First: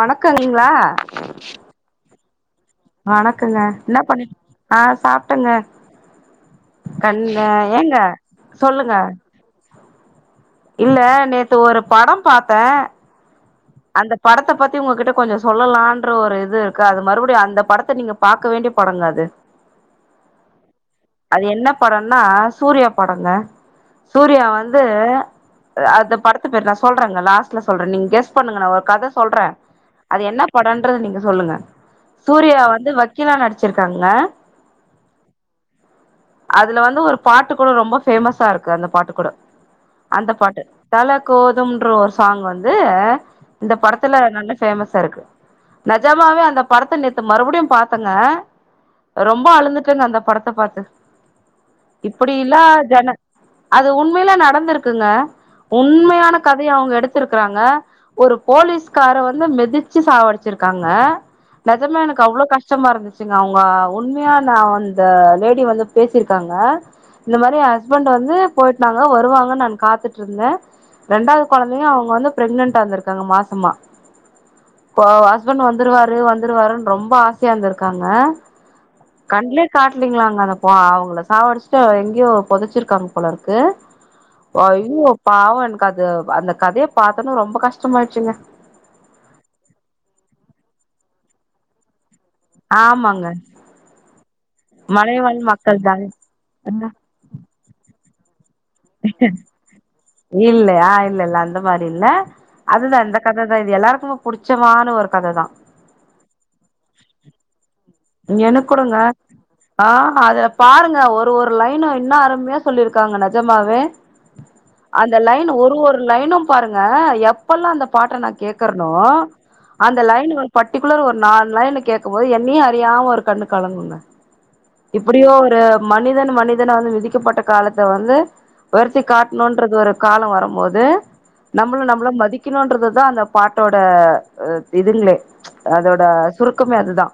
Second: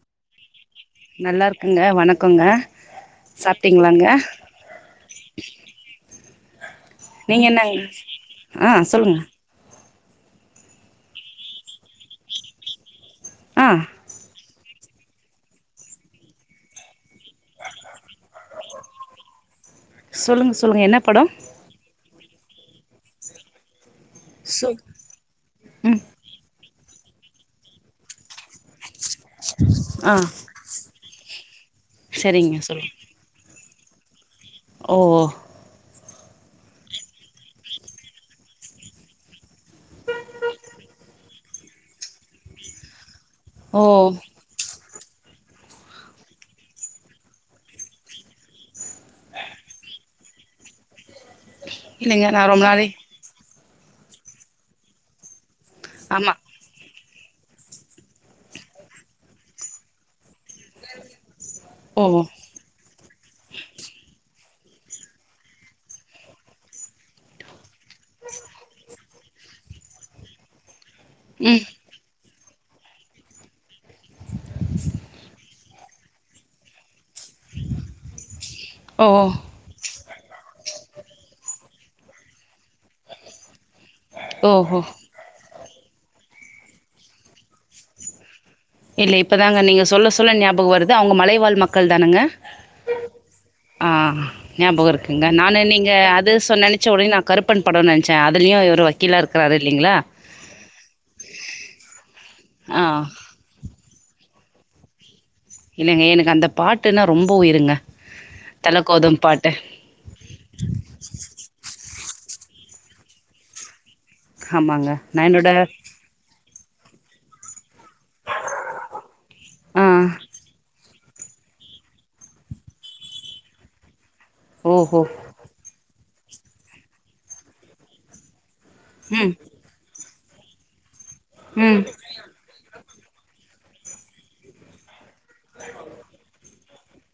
வணக்கோ நீங்ளா குக்கங்க வணக்கங்க என்ன பண்ணிட் ஆ சாப்ட்டங்க கண்ல நீங்க என்னங்க ஏங்க சொல்லுங்க இல்ல நேத்து ஒரு படம் பாத்தே ஆ அந்த படத்த பத் தி உங்ககிட்ட கொஞ்சு சொல்லலான்ற ஒரு இது இருக்கு அது மறுபடியு அந்த படத்த நீங்க பாக்க வேண்டிய படங்க அது சொல்லுங்க சொல்லுங்க என்ன படோ - னா சூர்யா படங்க சூர்யா சு வந்து ம் அந்த படத்து பேரு நா சொல் சொல்றங்க லாஸ்ல சொல்ற நீங்கெஸ் பண்ணுங்க நா ஒரு கத சொ சொல்ற ஆ அது என்ன படோன்றது நீங்க சொல்லுங்க சூர்யா சரிங்க வந்து சொல்லுங்க வக்கீலா நடிச் வச்சிருக்காங்க ஓ அதுல வந்து ஒரு பாட்டு கூட ரொம்ப ஃபேமஸா இருக்கு அந்த பாட்டு கூட அந்த பாட்டு தல கோதும்ன்ற ஒரு சாங் வந்து இந்த ஓ படத்துல நல்ல ஃபேமஸ் இருக்கு நஜமாவே அந்த படத்த நேத்து மறுபடியு பாத்தங்க ரொம்ப அழுதுட்டங்க அந்த படத்த பாத்து இல்லைங்க இப்பிடி நா இல்லா ரொம்ப நாளை ஜன அது உண்மையில நடந்திருக்குங்க ஆமா உண்மையான கதைய அவுங்க எடுத்திருக் - றாங்க ஒரு போலீஸ்கார வந்து மெதிச்சு சாவடிச்சிருக்காங்க நெஜமா ஓ எனக்கு அவ்ளோ கஷ்டமா இருந்துச்சு ங்க அவுங்க உண்மையான அந்த லேடி வந்து பேசிருக்காங்க இந்த மாதிரி எ ஹஸ்பண்ட் வந்து போய்ட்டாங்க வருவாங்கன்னு நான் காத்துட்டு இருந்த ரெண்டாவது ம் குழந்தையு அவங்க வந்து பிரெக்னன்ட் ஆ இருந்திருக்காங்க மாசமா இப்ப ஹஸ்பண்ட் வந்துருவாரு வந்துருவாருன்னு ரொம்ப ஆசையா இர்ந்திருக்காங்க ஓ கண்லே காட் அப்டிங்ளாங்க நா போ அவங்கள சாவடிச்சுட்டு எங்கயோ பொதைச்சிருக்காங்க போலருக்கு ஓஹோ ஐயோ.. பாவோ அது அந்த கதைய பார்த்தொன்னே ரொம்ப கஷ்டமாய்ட்ச்சுங்க இல்ல இப்பதாங்க நீங்க சொல்ல சொல்ல ஞாபக வருது அவங்க மலைவாழ் மக்கள் தானங்க ஆமாங்க ஆஹ் ஞாபக இருக்குங்க மலைவாழ் நானு மக்கள் நீங்க தான அது சொ நெனைச்ச ஒடனே நா கருப்பன் படம் நெனச் ச்ச இல்லயா இல்ல இல்ல அந்த மாரி இல்ல ஆ அதுதா இந்த கத தா [unintelligible] எல்லாருக்குமே புடிச்சமான ஒரு கதைதா இல்லைங்க எனக்கு அந்த பாட்டுன்னா ரொம்ப உயிருங்க எனக் தல கூடங்க கோதும் பாட்டு ஆஹ் அதுல பாருங்க ஒரு ஒரு லைனு என்னா அருமையா சொல்லிருக்காங்க நெஜமாவே ஆமாங்க அந்த நா என்னோட லைன் ஒரு ஒரு லைனும் பாருங் ங்க எப்பொல்லா அந்த பாட்ட நான் கேக்குறனோ ஆ அந்த லைன் ஒரு பட்டி குலர் ஒரு நாலு லைனு கேக்கும் போது என்னியே அறி றியாம ஒரு கண்ணு கலங்குங்க ஓஹோ இப்படியூ ஒரு மனிதன் மனிதன வந்து விதிக்கப்பட்ட காலத்த வந்து வருத்தி ம் காட்டணுன்றது ஒரு காலொ வரம்போது ம் நம்மள நம்மள மதிக்கணுன்றதுதா அந்த பாட் ட்டோட அ இதுங்களே ப்ச் அதோட சுருக் கமே அதுதா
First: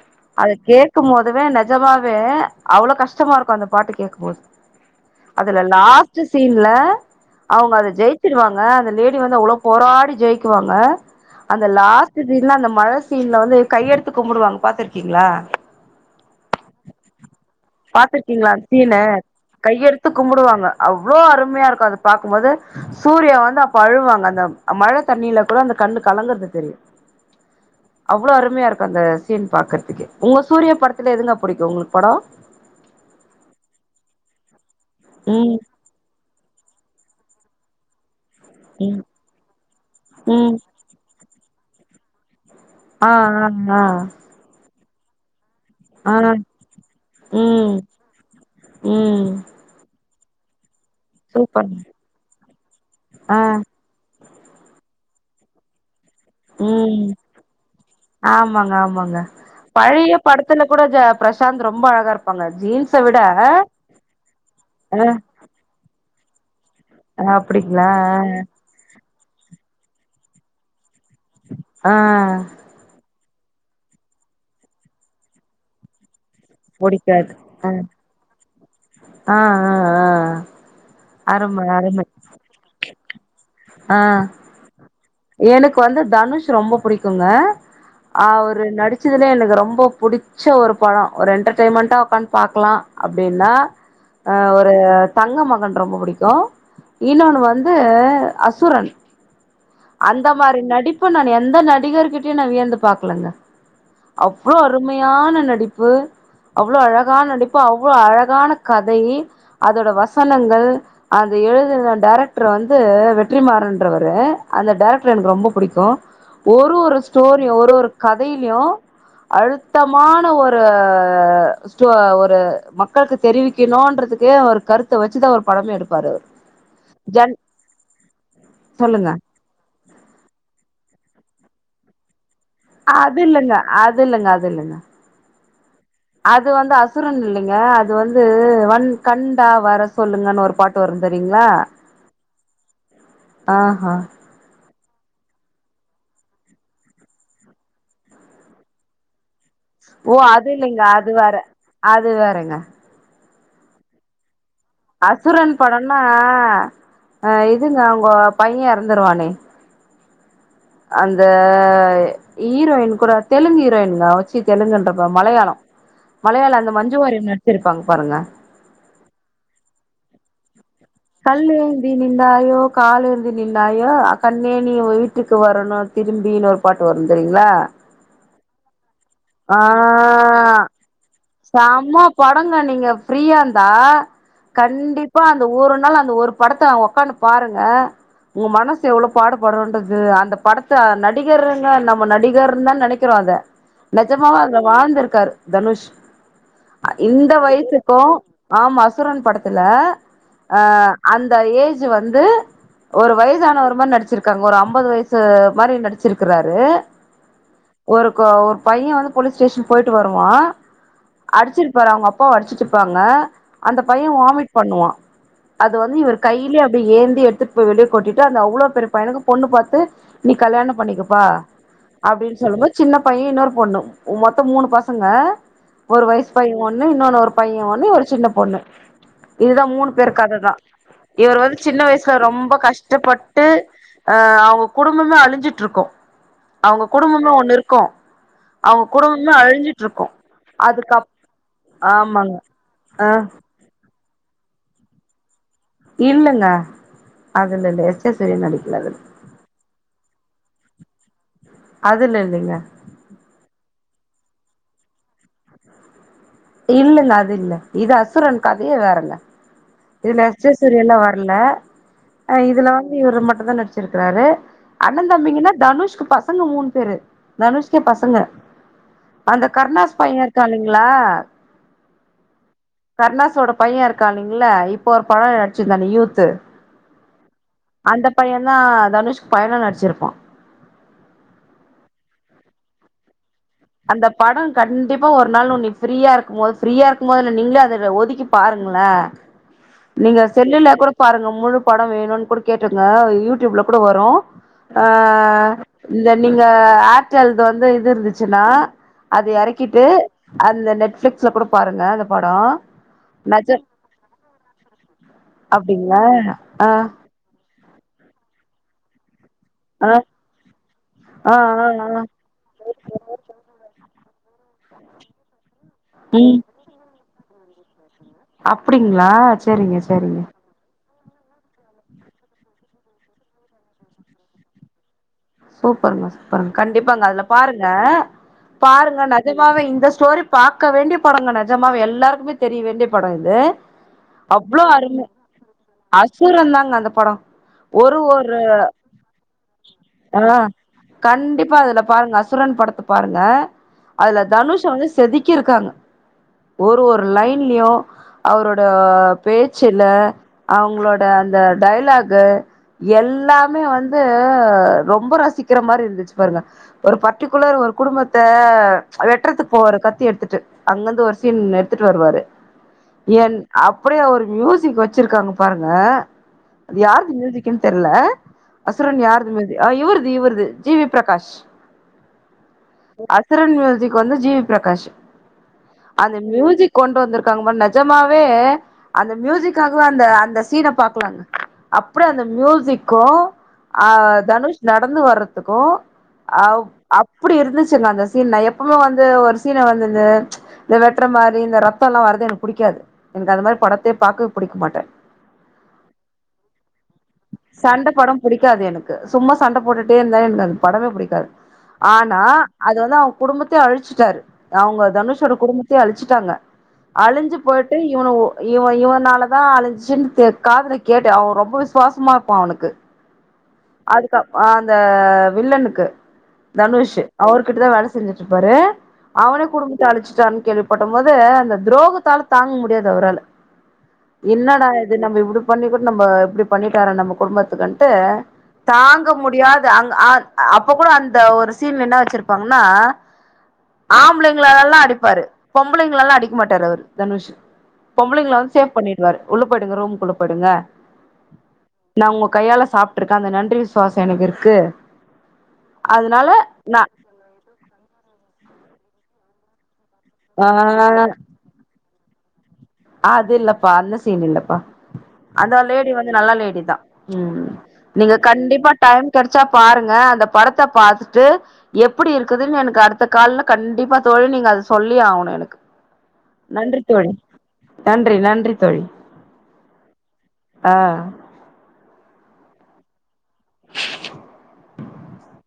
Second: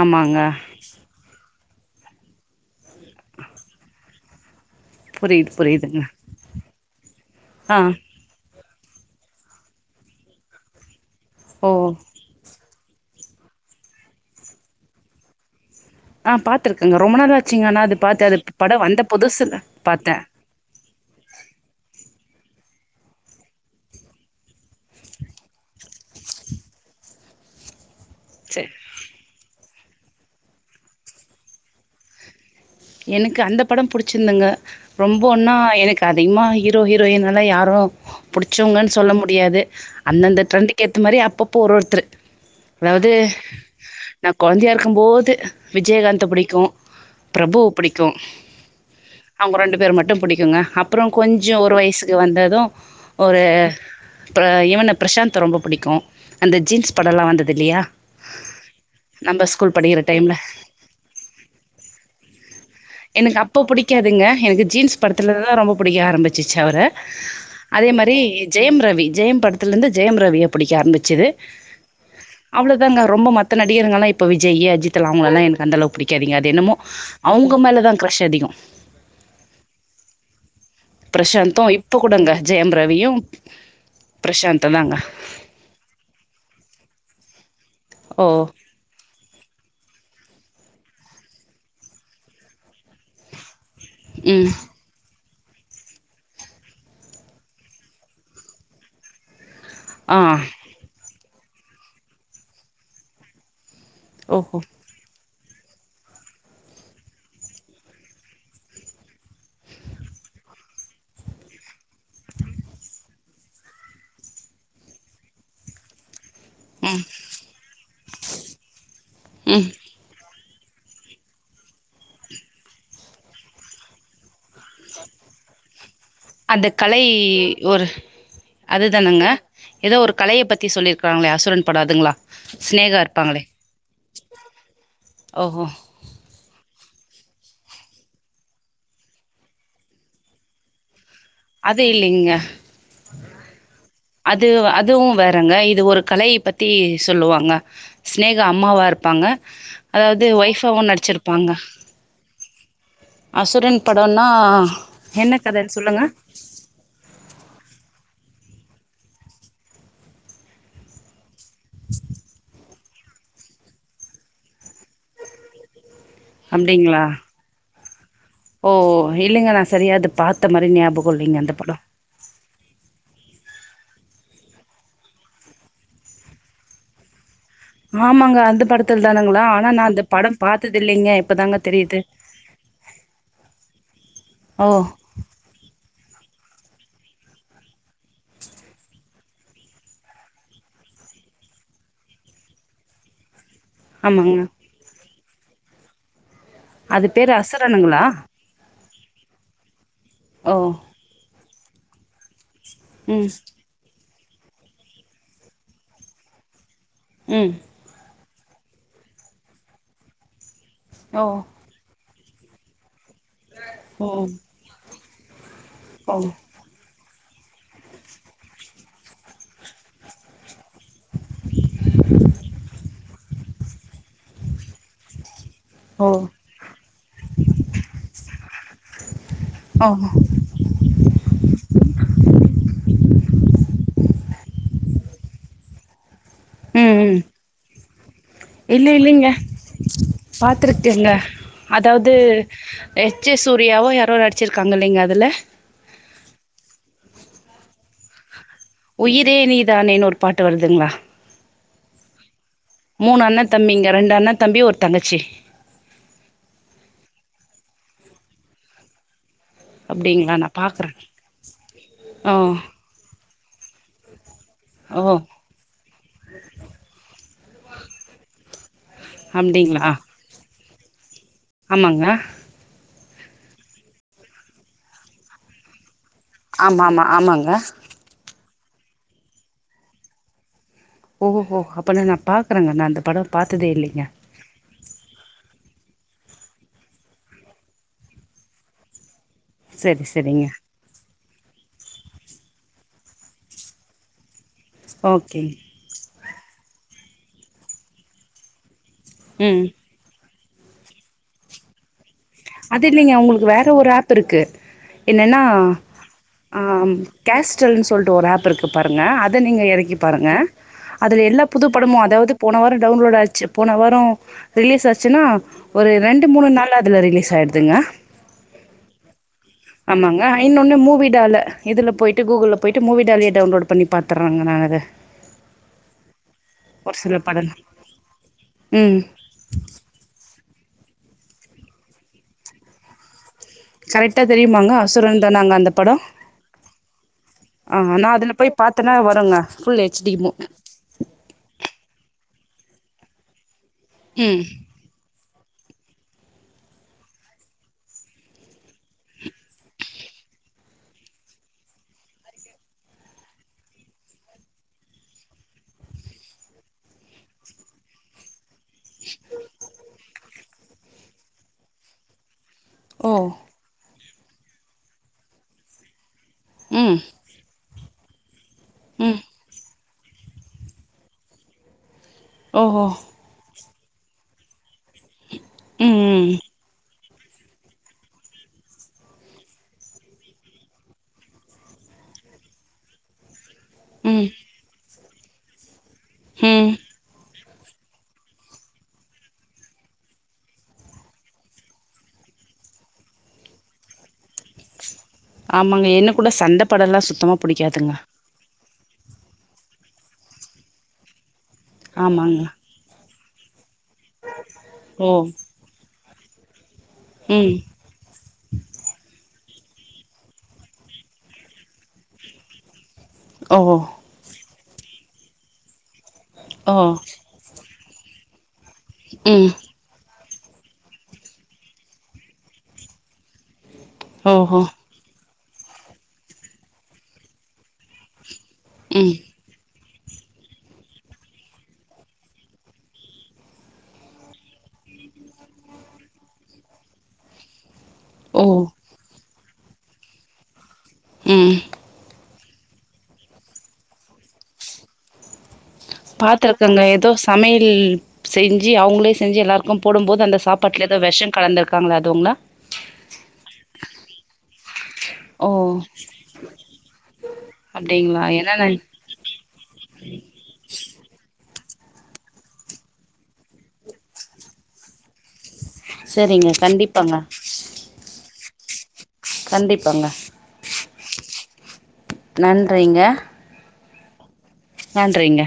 ஆமாங்க அத கேக்கும் போதுவே நெ ஜமாவே அவ்ளோ கஷ்டமா இருக்கு அந்த பாட்டு கேக்கு போத் புரியுது அதுல புரியுதுங்க லாஸ்ட்டு சீன்ல அவங்க ஆ அத ஜெயிச்சிருவாங் ஆ அந்த லேடி வந்து அவ்ளோ போராடி ஜெயிக்குவாங்க அந்த ஓ லாஸ்ட் சீன்ல அந்த மழ சீன்ல வந்து கையெடுத்து கும்புடுவாங்க பாத்துருக்கீங்களா ஆஹ் பா்த்திருக்கேங்க ரொம்ப நாளாச்சுங்க நா அது பாத்து அது பாத்துருக்கீங்களா அந்த படம் வந்த புதுசுல பாத்த அவ்ளோஅருமையா இருக்கு அத பாக்கும்போது சூர்யா வந்து அப்ப அழுவாங்க அந்த மழ தண்ணீல கூட அந்த கண்ணு கலங்குறது தெரியு அவ்வளவு அருமையா சேர் இருக்கு அந்த சீன் பாக்குறதுக்கு உங்க சூரியா படத்துல எதுங்க புடிக்கு உங்களுக்கு படொ எனக்கு அந்த படம் புடிச்சிந்துங்க ரொம்போன்னா ம் எனக்கு அதிகமா ஹீரோ ஹீரோ யின்னலா யாரு புடிச்சவங்கன்னு ம் சொல்ல முடியாது அந்தந்த ம் ட்ரெண்டுக்கு ஏத்த மாரி அப்பப் பொறுத்தரு ஆ அதாவது ஆ நா கொழந்தையா இருக் க்கும் போது ஆ விஜயகாந்த ஆ புடிக்கு பிரபு ம் க்கு ம் அவங்க ரெண்டு பேரும் மட்டு புடிக்குங்க அப் அப்புறொ கொஞ்சொ சூப்பர் ஒரு வயசுக்கு வந்தது ஆ ஒரு ப இவன பிரசாந்த் ரொம்ப புடிக்கு ம் ஆமாங்க ஆமாங்க நம்ப ஸ்கூல் படிக்கிற பழைய டைம்ல. படத்துல கூட ஜ பிரசாந்த் ரொம்ப அழகா இருப்பாங்க ஜீன்ஸ் எனக்கு அப்ப பிடிக்காதுங்க எனக்கு அ ஜீன்ஸ் படத்துல தா ரொம்ப புடிக்கு யார் அந்த [unintelligible] அவரு அதே அப்டிங்களா மாரி ஜெயம் ரவி ஜெயம் படத்தல்ந்து ஜெயம் ரவிய பிடிக்க ஆரம்பிச் ச்து ஆ அவ்ளோதான்ங்க ரொம்ப மத் த நடிகர்ங்கலா இப்ப விஜயீ அஜித்து லா அவங்களெல்லா எனக்கு அந்தளவு புடிக்காதுங் யார அத்தென்னமோ புடிக்காது அவுங்க அ மேல தா க்ரஷ் அதிகோ ஆ ஆ ஆ பிரசாந்து அரும இப்ப அரும கூடங்க ஜெயம் ரவியு [unintelligible] ஆ எனக்கு வந்து தனுஷ் ரொம்ப புடிக்குங்க ஓ! அவுரு நடிச் சிதுலே எனக்கு ரொம்போ பிடிச்ச ஒரு படோ ஒரு என்டர்டெயின்மெண்டா உக்காந் பாக்லா அப்டீன்னா ஆ ம் ஒரு தங்க மகன் ரொம்ப புடிக்கு இன்னொன்னு வந்து அசு சுரன் ஆ அந்த மாரி நடிப்பு நானு எந் ந்த நடிகர்கிட்டயு நா வியந்து பாக்லங்க அவ்ளோ ஓஹோ அருமையான நடிப்பு அவ்ளோ அழகா நடிப்பு அவ்ளோ அழகான கதை அதோட வசனங்கள் அது எழுதுன டேரக்ட்ரு வந்து வெற் ற்றிமாறன்றவரு அந்த டேரக்ட்ரு எனக்கு ரொம்ப புடிக்கு ஒரு ஒரு ம் ஸ்டோரியு ஒரு ஒரு கதைய்லியு ம் அழுத்தமான ஒரு ரு ஸ்டோ ஒரு மக்கள்க்கு தெரிவிக்கனோன்றதுக்கு ஒரு கருத்த வச்சுதா ஒரு படமே எடுப் அந்தக் கலை ஒரு சொல்லுங்க அதுதானங்க எதோ ஒரு கலைய பத்தி சொல்லிரு க்காங்ளே அசுரன் பட அதுங்ளா அது இல்லங்க அத் து இல்லங்க அது இல்லங்க ஓஹோ அது வந்து அசு சுரன் இல்லைங்க அது வந்து வந் கண்டா வர சொல்லுங்கன் ஒரு பாட்டு வரு வரீங்ளா அது இல்லைங்க அ ஹா அதுவ் அதுவு வேறங்க இது ஒரு கலை பத்தி சொல்லுவாங்க ஸ்நேகா அம்மாவா இருப்பாங்க ஓ அதாவது அது இல்லைங்க ஒய்ஃபாவு அது வேற நடிச்சிருப்பாங்க அது வேறங்க அசுரன் படோனா அசுரன் படனா அ இதுங்க அவ்ங்க பைய எறந்துருவானே அல் இந்த ஈரோயின் கூட தெலுங்கு ஈரோயின்ங்க வச்சி தெலுங்குன்றப்ப மலயாள மலயாளோ அந்த அப்டிங்களா மஞ்சுவாரியன் நடிச்சிருக் பங் பாருங்க ஓ ஓ இல்லைங்க நா செரியா அது பாத்த மாரி நியாப் கல் ஏந்தி நின்டாயோ கால்ஏந் நின்னாயோ கண்ணே நீ வீட்டுக்கு வரணு திரும்பினு ஒரு பாட்டு வரு தெரியு ல ஆமாங்க. அந்த படத்துல தானங்களா? ஆ ஆனா நான் அந்த படம் பாத்தது இல்லைங்க. இப்பதாங்க செம்ம தெரியுது. படங்க நீங்க ஃப்ரீயா இருந்தா ஓ! கண்டிப்பா அந்த ஊரன் அந்த ஒரு படத்த ஒக்காந்து பாருங்க உங்க மனசு எவளோ பாடுபடுறன்றது அந்த படத்த நடிகருங்க நம்ம நடிகருன் தா நெனைக்கிறோ அத ஆமாங்க. நெஜமாவே அதுல வாழ்ந்திருக்காரு தனுஷ் அ அது இந்த பேரு வயசுக்கு அசுரனுங்களா? ஆமா அசு அசுரன் படத்துல ஓ! ஆ அந் ந்த ஏஜ் வந்து ஒரு ம். வயதான ஒரு மாரி நடிச்சிருப் ங்க ஒரு ஐம்பது வயசு மாரி நடிச்சிருக்றாரு ம் கோ ஒரு பைய வந்து போலீஸ் ஸ்டேஷன் பொயிட்டு வருவா ஓ! அடிச்சிற்பாரு அவுங்க அப் அப்போ அடிச்சிட்ருப்பாங்க அந்த பைய ஓ! வாமிட் பண்ணுவா அது வந்து ஓ! இவர் ஓ! கையில அப்டி ஏந் எடுத்துட்போய் வெளிய கொட்டிடு அந்த அவ்ளோ பெரிய பையனுக்கு பொண்ணு பாத்து நீ கல்யாணோ பண்ணிகப்பா அப்டின்னு சொல்லும்போது சின்ன பைய இன்னொரு பொண்ணு மொத்த மூணு பசங்க ஒரு வயசு பைய ஒண்ணு இன்னொனு ஒரு பைய ஒண்ணு ஒரு சின்ன பொண்ணு இதுதா ஓ! மூணு பேர் இவர் வந்து சின்ன வயஸ்ல ரொம்ப கஷ்டப்பட்டு அ அவுங்க குடும்பமே அழிஞ்சுட்ருக்கு அவுங்க குடும்பமே ஒண்ணு இருக்கு அவங்க இல்லி இல்லிங்க குடும்பமே அழிஞ்சிட்டு இருக்கு அதுக்கப் பாத்துருக்கேங்க அதாவது ஆமாங்க ஆ எஸ் ஜெ சூர்யாவு யா ரோ அடிச்சிருக்காங்க இல்லிங்க அதுல இல்லங்க அது இல்லல எஸ்ஜே சூர்யா நடிக் உயிரே நீதானேனு ஒரு பாட்டு வருதுங்ளா அதுல்ல இல்லிங்க மூணு அண்ண தம்பிங்க ரெண்டு அண்ண தம்பி ஒரு தங்கச்சி இல்லங்க அது இல்ல இது அசுரன் கதையே வேறங்க இதுல அப்டிங்களா? எஸ் ஜே நான் சூர்யாலா பாக்குறேன். வர்ல ஓ! ஆ இதுல வந்து இவரு மட் டுதா நடிச்சிர்க்குறாரு அண்ண ஓ! தம்பிங்கனா தனுஷ்க்கு பசங்க மூண் பேரு தனுஷ்க்கே பசங்க அந்த அப்டிங்களா? கர்ணாஸ் பைய இருக்காலிங் ங்ளா ஆமாங்க கர்ணாஸ் ஓட பைய இருக்காலிங் இல்ல இப்பொ ஒரு படொ நடிச்சிர்ந்தானே யூ ஆம்மாமா ஆமாங் அந்த பய நா தனுஷ்க் பயனா நட்ச்சிருப்பா ஓஹோ அப்பனா நா பாக்குறங்க நா அந்த படோ அந்த படொ கண்டிப்பா ஒரு நாள் ஒன்னி ஃப்ரீயா இருக்குமோது ஃப்ரீயா இருக்கும்மோது இல்ல நீங்ளே அதுல ஒதுக்கி பாருங்ள சரி நீங்க சரிங்க செல்லுல கூட பாருங்க முழு பட வேணுன் கூட கேட்ருங்க யூட்யூப்ல கூட வரு அ ஓகே இந்தர் நீங்க ஆர்டல்து வந்து இது இர்ந்துச் சுனா அது ம் எறக்கிட்டு அந்த நெட்ஃப்ளிக்ஸ்ல கூட பாருங்க அந்தப் அது இல்லிங்க அவுங்குள்க்கு வேற ஒரு ஆப் இருக்கு என்னென்னா அப்டிங்களா அ ஆ கேஸ் செல்ன் சொல்ட்டு ஒரு ஆப் இருக்கு பாருங்க அத் து நீங்க ஆ எறக்கி பாருங்க அதுல ஆ எல்லா புது ஆ படமு ஆ அதாவ்து போன வார டவுன்லோட் ஆச்சு போன வாரோ ரிலிஸ் ஆச்சுனா ஒரு ரெண்டு மூணு நாளா அதுல ரிலீ ஆய்ட்துங்க அப்டிங்ளா சேரிங்க சேரிங்க டால இதுல பொயிட்டு கூகுள்ல பொயிட்டு மூவி டாலயே டவுன்லோட் பண்ணி பாத்தர்றாங்களா ந இத சூப்பருங்க சூப்பருங்க கண்டிப்பாங்க சில அதுல படலா பாருங்க பாருங்க ம் நெஜமாவே இந்த ஸ்டோரி பாக் க்க வேண்டிய படங்க நெஜமாவே எல்லாருக்குமே தெரிய வேண்டிய பட இது கரெக்டா அவ்ளோ தெரியுமாங்க அரும அசுரன் தானாங்க அந்த படோ அசுரந்தாங்க அந்த படோ ஆஹ் ஒரு நா அதுல போய் பாத்தேன்னா வருங்க [unintelligible] ஆஹ் கண்டிப்பா அதுல பாருங்க அசுரன் படத்த பாருங்க அதுல ம் தனுஷ வந்து செதுக் கிருக்காங்க ஒரு ஒரு லைன்லயு அவரோட பேச்சுல அவங்களோட அந்த டையலாகு எல்லாமே வந்து ரொம்ப ரசிக்கற மாரி இருந்துச்சு பாருங்க ஒரு பர்ட்டிகுலர் ஒரு குடும்பத்த வெட்றதுக்கு போவாரு கத்தி எடுத்துட்டு அங்கருந்து ஒரு சீன் எடுத்துட்டு வருவாரு ஓ என் அப் அப்படியே ஒரு மியூசிக் வச்சிருக்காங்க பாருங்க அது ம் யார்து மியூசிகுன் தெர்ல அசுரன் ம் யார்து மே அ இவ்ருது இவ்ருது ஜி வி பிரகாஷ் ஓஹோ அசுரன் மியூசிக் சிக் வந்து ஜீவி பிரகாஷ் ம் அந்த ம் மியூசிக் கொண்டு வந்திருக் காங் பாரு நெஜமாவே அந்த மியூசிக்காகவே அந்த அந்த சீன பாக்கலாங்க அப்டியே அந்த மியூசிக்கு ஆ ம் நடந்து வர்றதுக்கு அவ் ம் அப்படி இருந்துச் சு அந்த சீன் நா எப்பவுமே வந்து ஒரு சீன வந்து இந்த வெட்டுற மாரி இந்த ரத்தல்லா வரது எனக்கு புடிக்காது எனக்கு அந்த மாதிரி படத்த பாக்கவே புடிக்க மாட்டே ஆமாங்க எனக்கூட சண்ட‌ படலா சுத்தமா புடிக்காதுங்க க்கு சும்மா சண்ட போட்டுட்டே இருந்தா எனக் அந்த படமே புடிக்காது ஆனா ஆமாங்க அது வந்து அவ குடும்பத்த அழிச்சு டாரு அவங்க ஓ தனுஷோட குடும்பத்தையே அழிச்சு ட்டாங்க அழிஞ்சு ம் போயிட்டு இவன இவ இவனால தா அழிஞ்சு தெ காதுல கேட்ட அவ ரொம்ப விசுவாசமா இருப்பா அவனுக்கு ஓ அதுக்கு அந் த வில்லனுக்கு ஓ தனுஷ் அவர்கிட்டதா வேல செஞ்சிட்ருப்பாரு அவனே ம் குடும்பத்த அழைச்சுட்டான் கேள்விப்பட்ட போது அந்த துரோகத்தால தாங்க முடியாது அவரால ஓஹோ என்னடா இது நம்ம இப்படி பண்ணி கூட நம்ம எப்படி பண்ணிட்டார நம்ம குடும்பத்துக்குன்ட்டு தாங்க ம் முடியாது அ அ அப்ப கூட அந்த ஒரு சீன் என்ன வச்சிருப்பாங்கன்னா ஆம்பளைங்களலாம் அடிப்பாரு பொம்பளைங்கள எல்லாம் அடிக்க மாட்டாரு அவரு தனுஷ் பொம்பளைங்களை ஓ வந்து சேவ் பண்ணிடுவரு டுங்க ரூம் குள்ள போடுங்க உம் கையால் சாப்ட்டுருக் அந்த நன்றி விசுவாசம் எனக்கு இருக்கு அதனால நா பாத்திருக்கங்க ஏதோ சமையல் செஞ்சு அவங்களே ஞ்சி எல்லாருக்கும் போடும்போது அந்த ஆ சாப்பாட்டுல ஏதோ விஷம் கலந்த [unintelligible] அது இல்லப்பா அந்த சீன் இல்லப்பா அந்த ஓ லேடி வந்து நல்ல லேடிதா ம் நீங்க அப்டிங்களா ஏன்னா நா கண்டிப்பா டைம் கெடைச்சா பாருங்க அந்த படத்த பாத்துட்டு எப்டி இருக்குதுனு எனக்கு அடுத்த கால்ல கண்டிப்பா தோழி நீங்க அது சொல்லியே ஆகணு எனக்கு சரிங்க நன்றி தோழி கண்டிப்பாங்க நன்றி நன்றி தோழி கண்டிப்பாங்க ஆ நன்றிங்க நன்றிங்க